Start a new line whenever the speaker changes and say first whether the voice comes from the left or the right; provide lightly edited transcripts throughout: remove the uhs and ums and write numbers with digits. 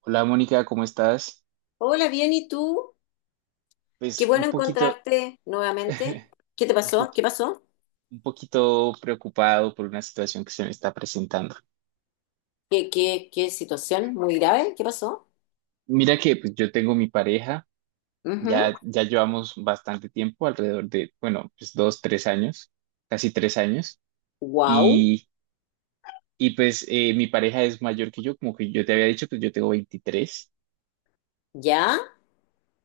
right: Hola Mónica, ¿cómo estás?
left: Hola, bien, ¿y tú? Qué
right: Pues
left: bueno
right: un poquito,
left: encontrarte nuevamente. ¿Qué te
right: un po-
left: pasó? ¿Qué pasó?
right: un poquito preocupado por una situación que se me está presentando.
left: ¿Qué situación muy grave? ¿Qué pasó?
right: Mira que pues, yo tengo mi pareja, ya llevamos bastante tiempo, alrededor de, bueno, pues 2, 3 años, casi 3 años.
left: Wow,
right: Y, y pues eh, mi pareja es mayor que yo, como que yo te había dicho, pues yo tengo 23.
left: ¿ya?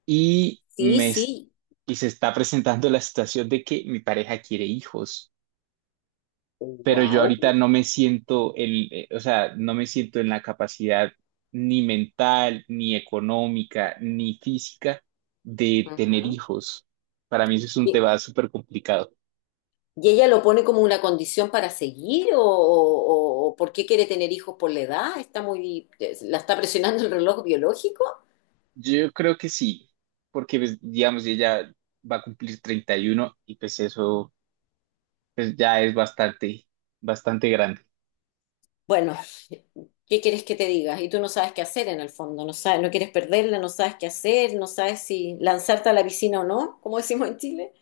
right: y,
left: Sí,
right: me, es-
left: sí.
right: y se está presentando la situación de que mi pareja quiere hijos. Pero yo
left: Wow.
right: ahorita no me siento o sea, no me siento en la capacidad ni mental, ni económica, ni física de tener hijos. Para mí eso es un
left: ¿Y,
right: tema súper complicado.
left: y ella lo pone como una condición para seguir o por qué quiere tener hijos por la edad? ¿Está muy, la está presionando el reloj biológico?
right: Yo creo que sí, porque pues, digamos, ella va a cumplir 31 y pues eso pues, ya es bastante, bastante grande.
left: Bueno, ¿qué quieres que te diga? Y tú no sabes qué hacer en el fondo, no sabes, no quieres perderla, no sabes qué hacer, no sabes si lanzarte a la piscina o no, como decimos en Chile.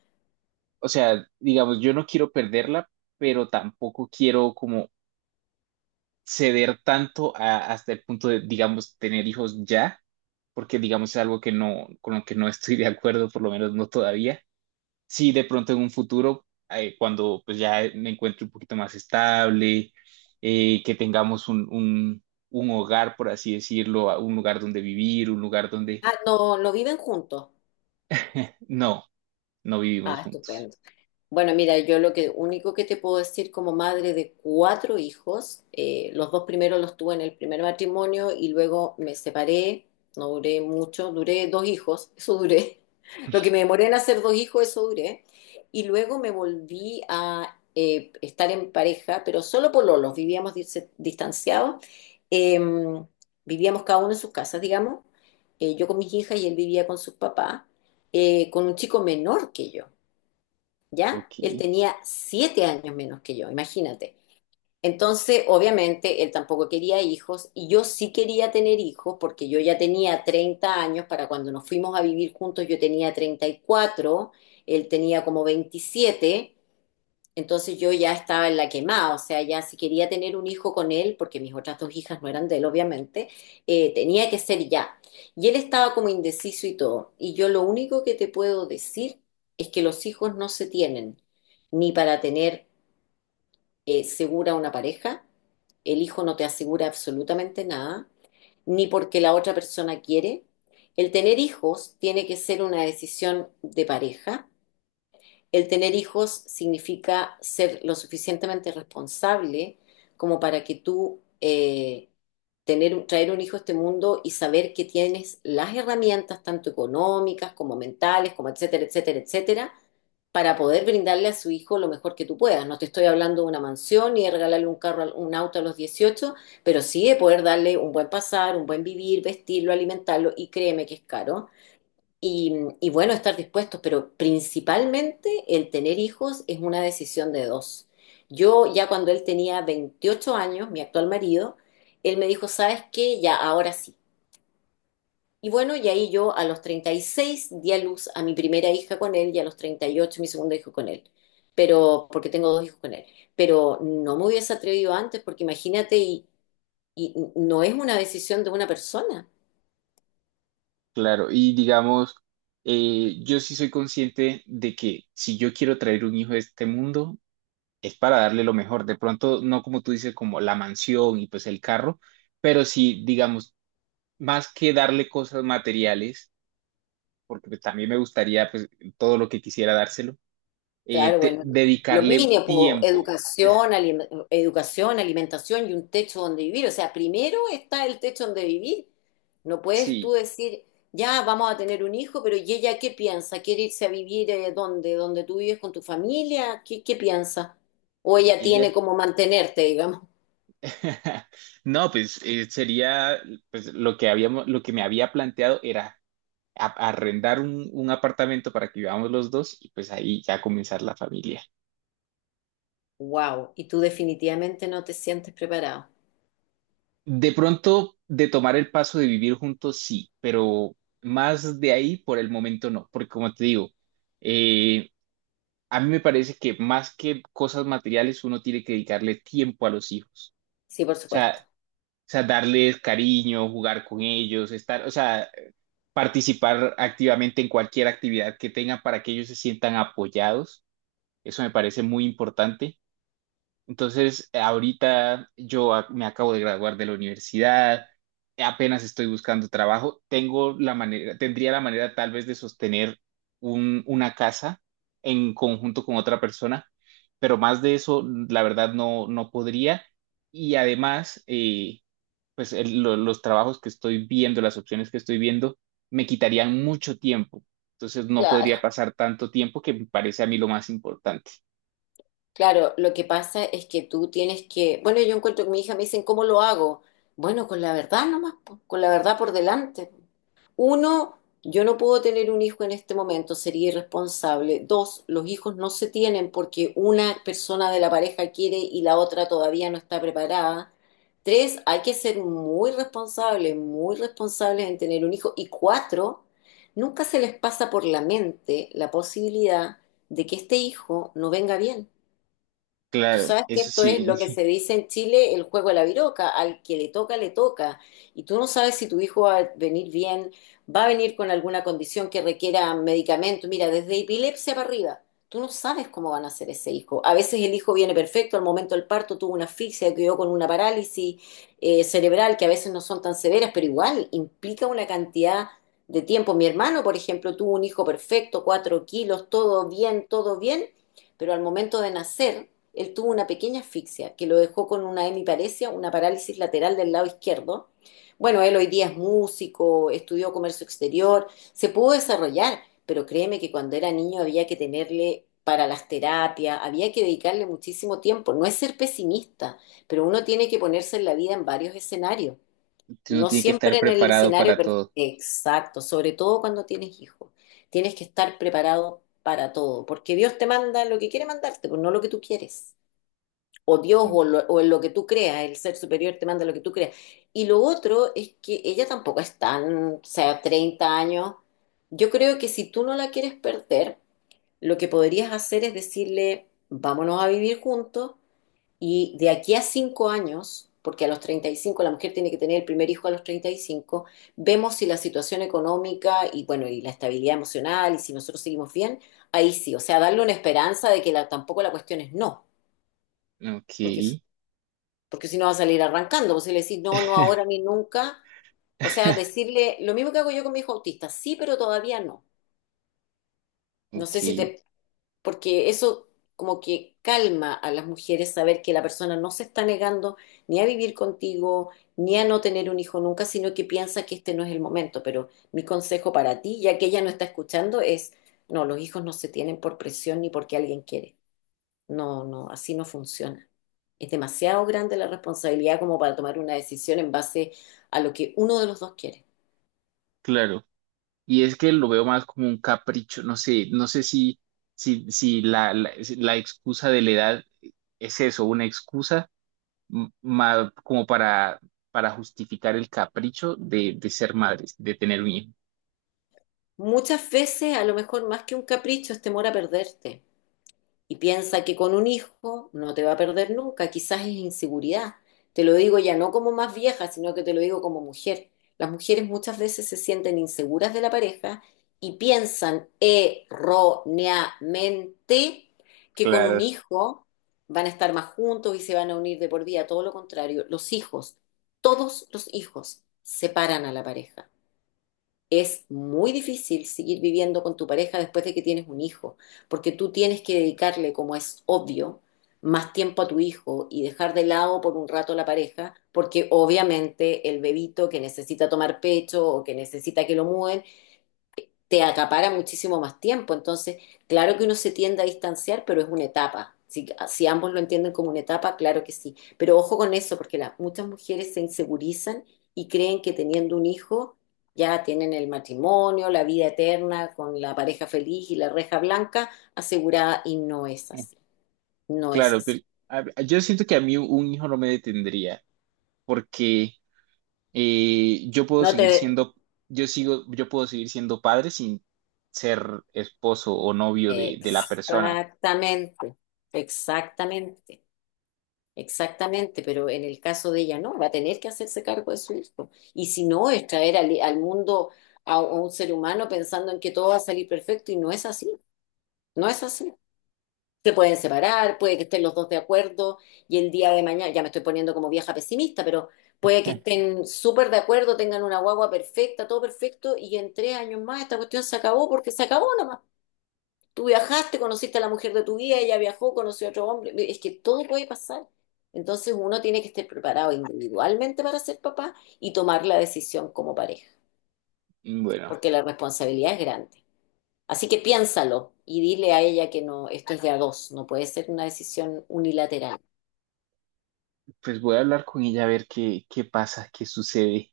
right: O sea, digamos, yo no quiero perderla, pero tampoco quiero como ceder tanto hasta el punto de, digamos, tener hijos ya, porque, digamos, es algo que no, con lo que no estoy de acuerdo, por lo menos no todavía. Sí, de pronto en un futuro, cuando pues ya me encuentre un poquito más estable, que tengamos un hogar, por así decirlo, un lugar donde vivir, un lugar donde
left: Ah, no, no viven juntos.
right: no, no vivimos
left: Ah,
right: juntos.
left: estupendo. Bueno, mira, yo lo que único que te puedo decir como madre de cuatro hijos, los dos primeros los tuve en el primer matrimonio y luego me separé, no duré mucho, duré dos hijos, eso duré. Lo que me demoré en hacer dos hijos, eso duré. Y luego me volví a estar en pareja, pero solo por lolos, vivíamos distanciados, eh, vivíamos cada uno en sus casas, digamos, yo con mis hijas y él vivía con sus papás, con un chico menor que yo. ¿Ya?
right: Ok,
left: Él tenía 7 años menos que yo, imagínate. Entonces, obviamente, él tampoco quería hijos y yo sí quería tener hijos porque yo ya tenía 30 años para cuando nos fuimos a vivir juntos, yo tenía 34, él tenía como 27. Entonces yo ya estaba en la quemada, o sea, ya si quería tener un hijo con él, porque mis otras dos hijas no eran de él, obviamente, tenía que ser ya. Y él estaba como indeciso y todo. Y yo lo único que te puedo decir es que los hijos no se tienen ni para tener segura una pareja, el hijo no te asegura absolutamente nada, ni porque la otra persona quiere. El tener hijos tiene que ser una decisión de pareja. El tener hijos significa ser lo suficientemente responsable como para que tú traer un hijo a este mundo y saber que tienes las herramientas, tanto económicas como mentales, como etcétera, etcétera, etcétera, para poder brindarle a su hijo lo mejor que tú puedas. No te estoy hablando de una mansión ni de regalarle un carro, un auto a los 18, pero sí de poder darle un buen pasar, un buen vivir, vestirlo, alimentarlo, y créeme que es caro. Y, y bueno, estar dispuestos, pero principalmente el tener hijos es una decisión de dos. Yo ya cuando él tenía 28 años, mi actual marido, él me dijo, ¿sabes qué? Ya, ahora sí. Y bueno, y ahí yo a los 36 di a luz a mi primera hija con él y a los 38 mi segundo hijo con él. Pero, porque tengo dos hijos con él. Pero no me hubiese atrevido antes porque imagínate, y no es una decisión de una persona.
right: claro. Y digamos, yo sí soy consciente de que si yo quiero traer un hijo a este mundo, es para darle lo mejor. De pronto, no como tú dices, como la mansión y pues el carro, pero sí, digamos, más que darle cosas materiales, porque pues también me gustaría pues todo lo que quisiera dárselo,
left: Claro, bueno, lo
right: dedicarle
left: mínimo, po,
right: tiempo.
left: educación, educación, alimentación y un techo donde vivir. O sea, primero está el techo donde vivir. No puedes tú
right: Sí,
left: decir, ya vamos a tener un hijo, pero ¿y ella qué piensa? ¿Quiere irse a vivir dónde? ¿Dónde tú vives con tu familia? ¿Qué piensa? O ella tiene
right: ella.
left: como mantenerte, digamos.
right: No, pues sería pues lo que habíamos, lo que me había planteado era arrendar un apartamento para que vivamos los dos y pues ahí ya comenzar la familia.
left: Wow, y tú definitivamente no te sientes preparado.
right: De pronto, de tomar el paso de vivir juntos, sí, pero más de ahí por el momento no, porque como te digo, eh, a mí me parece que más que cosas materiales uno tiene que dedicarle tiempo a los hijos.
left: Sí, por
right: o
left: supuesto.
right: sea, o sea, darles cariño, jugar con ellos, estar, o sea, participar activamente en cualquier actividad que tengan para que ellos se sientan apoyados, eso me parece muy importante. Entonces, ahorita yo me acabo de graduar de la universidad, apenas estoy buscando trabajo, tengo la manera, tendría la manera tal vez de sostener una casa en conjunto con otra persona, pero más de eso, la verdad, no, no podría. Y además, pues los trabajos que estoy viendo, las opciones que estoy viendo, me quitarían mucho tiempo. Entonces, no
left: Claro.
right: podría pasar tanto tiempo que me parece a mí lo más importante.
left: Claro, lo que pasa es que tú tienes que, bueno, yo encuentro que mi hija me dicen, ¿cómo lo hago? Bueno, con la verdad nomás, po, con la verdad por delante. Uno, yo no puedo tener un hijo en este momento, sería irresponsable. Dos, los hijos no se tienen porque una persona de la pareja quiere y la otra todavía no está preparada. Tres, hay que ser muy responsables en tener un hijo. Y cuatro, nunca se les pasa por la mente la posibilidad de que este hijo no venga bien. Tú
right: Claro,
left: sabes que
right: eso
left: esto es lo que
right: sí.
left: se dice en Chile, el juego de la viroca, al que le toca, le toca. Y tú no sabes si tu hijo va a venir bien, va a venir con alguna condición que requiera medicamento. Mira, desde epilepsia para arriba, tú no sabes cómo van a ser ese hijo. A veces el hijo viene perfecto, al momento del parto tuvo una asfixia, quedó con una parálisis cerebral, que a veces no son tan severas, pero igual implica una cantidad de tiempo. Mi hermano, por ejemplo, tuvo un hijo perfecto, 4 kilos, todo bien, pero al momento de nacer él tuvo una pequeña asfixia que lo dejó con una hemiparesia, una parálisis lateral del lado izquierdo. Bueno, él hoy día es músico, estudió comercio exterior, se pudo desarrollar, pero créeme que cuando era niño había que tenerle para las terapias, había que dedicarle muchísimo tiempo. No es ser pesimista, pero uno tiene que ponerse en la vida en varios escenarios.
right: Uno
left: No
right: tiene que
left: siempre
right: estar
left: en el
right: preparado
left: escenario
right: para todo.
left: exacto, sobre todo cuando tienes hijos. Tienes que estar preparado para todo, porque Dios te manda lo que quiere mandarte, pues no lo que tú quieres o Dios
right: Mm.
left: o en lo que tú creas, el ser superior te manda lo que tú creas. Y lo otro es que ella tampoco es tan, o sea, 30 años. Yo creo que si tú no la quieres perder, lo que podrías hacer es decirle, vámonos a vivir juntos y de aquí a 5 años, porque a los 35 la mujer tiene que tener el primer hijo a los 35. Vemos si la situación económica y bueno, y la estabilidad emocional y si nosotros seguimos bien, ahí sí, o sea, darle una esperanza de que tampoco la cuestión es no,
right: Ok.
left: porque porque si no va a salir arrancando, pues si le decís no, no ahora ni nunca, o sea, decirle lo mismo que hago yo con mi hijo autista, sí, pero todavía no. No sé si
right: Ok,
left: te, porque eso como que calma a las mujeres saber que la persona no se está negando ni a vivir contigo, ni a no tener un hijo nunca, sino que piensa que este no es el momento. Pero mi consejo para ti, ya que ella no está escuchando, es, no, los hijos no se tienen por presión ni porque alguien quiere. No, no, así no funciona. Es demasiado grande la responsabilidad como para tomar una decisión en base a lo que uno de los dos quiere.
right: claro. Y es que lo veo más como un capricho, no sé si, si la excusa de la edad es eso, una excusa como para justificar el capricho de ser madres, de tener un hijo.
left: Muchas veces, a lo mejor más que un capricho, es temor a perderte. Y piensa que con un hijo no te va a perder nunca, quizás es inseguridad. Te lo digo ya no como más vieja, sino que te lo digo como mujer. Las mujeres muchas veces se sienten inseguras de la pareja y piensan erróneamente que con un
right: Claro,
left: hijo van a estar más juntos y se van a unir de por vida. Todo lo contrario, los hijos, todos los hijos separan a la pareja. Es muy difícil seguir viviendo con tu pareja después de que tienes un hijo, porque tú tienes que dedicarle, como es obvio, más tiempo a tu hijo y dejar de lado por un rato la pareja, porque obviamente el bebito que necesita tomar pecho o que necesita que lo mueven te acapara muchísimo más tiempo. Entonces, claro que uno se tiende a distanciar, pero es una etapa. Si ambos lo entienden como una etapa, claro que sí. Pero ojo con eso, porque las muchas mujeres se insegurizan y creen que teniendo un hijo ya tienen el matrimonio, la vida eterna con la pareja feliz y la reja blanca asegurada, y no es así, no es
right: claro,
left: así.
right: pero yo siento que a mí un hijo no me detendría, porque yo puedo
left: No
right: seguir
left: te...
right: siendo, yo sigo, yo puedo seguir siendo padre sin ser esposo o novio de, la persona.
left: Exactamente, exactamente. Exactamente, pero en el caso de ella no, va a tener que hacerse cargo de su hijo. Y si no, es traer al mundo a un ser humano pensando en que todo va a salir perfecto y no es así, no es así. Se pueden separar, puede que estén los dos de acuerdo y el día de mañana, ya me estoy poniendo como vieja pesimista, pero puede que estén súper de acuerdo, tengan una guagua perfecta, todo perfecto y en 3 años más esta cuestión se acabó porque se acabó nomás. Tú viajaste, conociste a la mujer de tu vida, ella viajó, conoció a otro hombre. Es que todo puede pasar. Entonces uno tiene que estar preparado individualmente para ser papá y tomar la decisión como pareja,
right: Bueno,
left: porque la responsabilidad es grande. Así que piénsalo y dile a ella que no, esto es de a dos, no puede ser una decisión unilateral.
right: pues voy a hablar con ella a ver qué, pasa, qué sucede.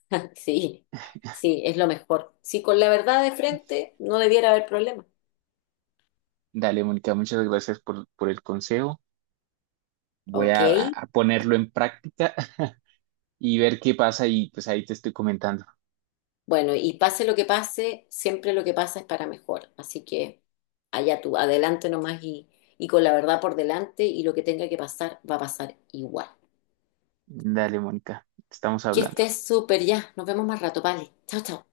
left: Sí, sí, es lo mejor. Sí, con la verdad de frente no debiera haber problema.
right: Dale, Mónica, muchas gracias por el consejo. Voy
left: Ok.
right: a, a ponerlo en práctica y ver qué pasa y pues ahí te estoy comentando.
left: Bueno, y pase lo que pase, siempre lo que pasa es para mejor. Así que allá tú, adelante nomás y con la verdad por delante y lo que tenga que pasar va a pasar igual.
right: Dale, Mónica, estamos
left: Que
right: hablando.
left: estés súper ya. Nos vemos más rato, vale. Chao, chao.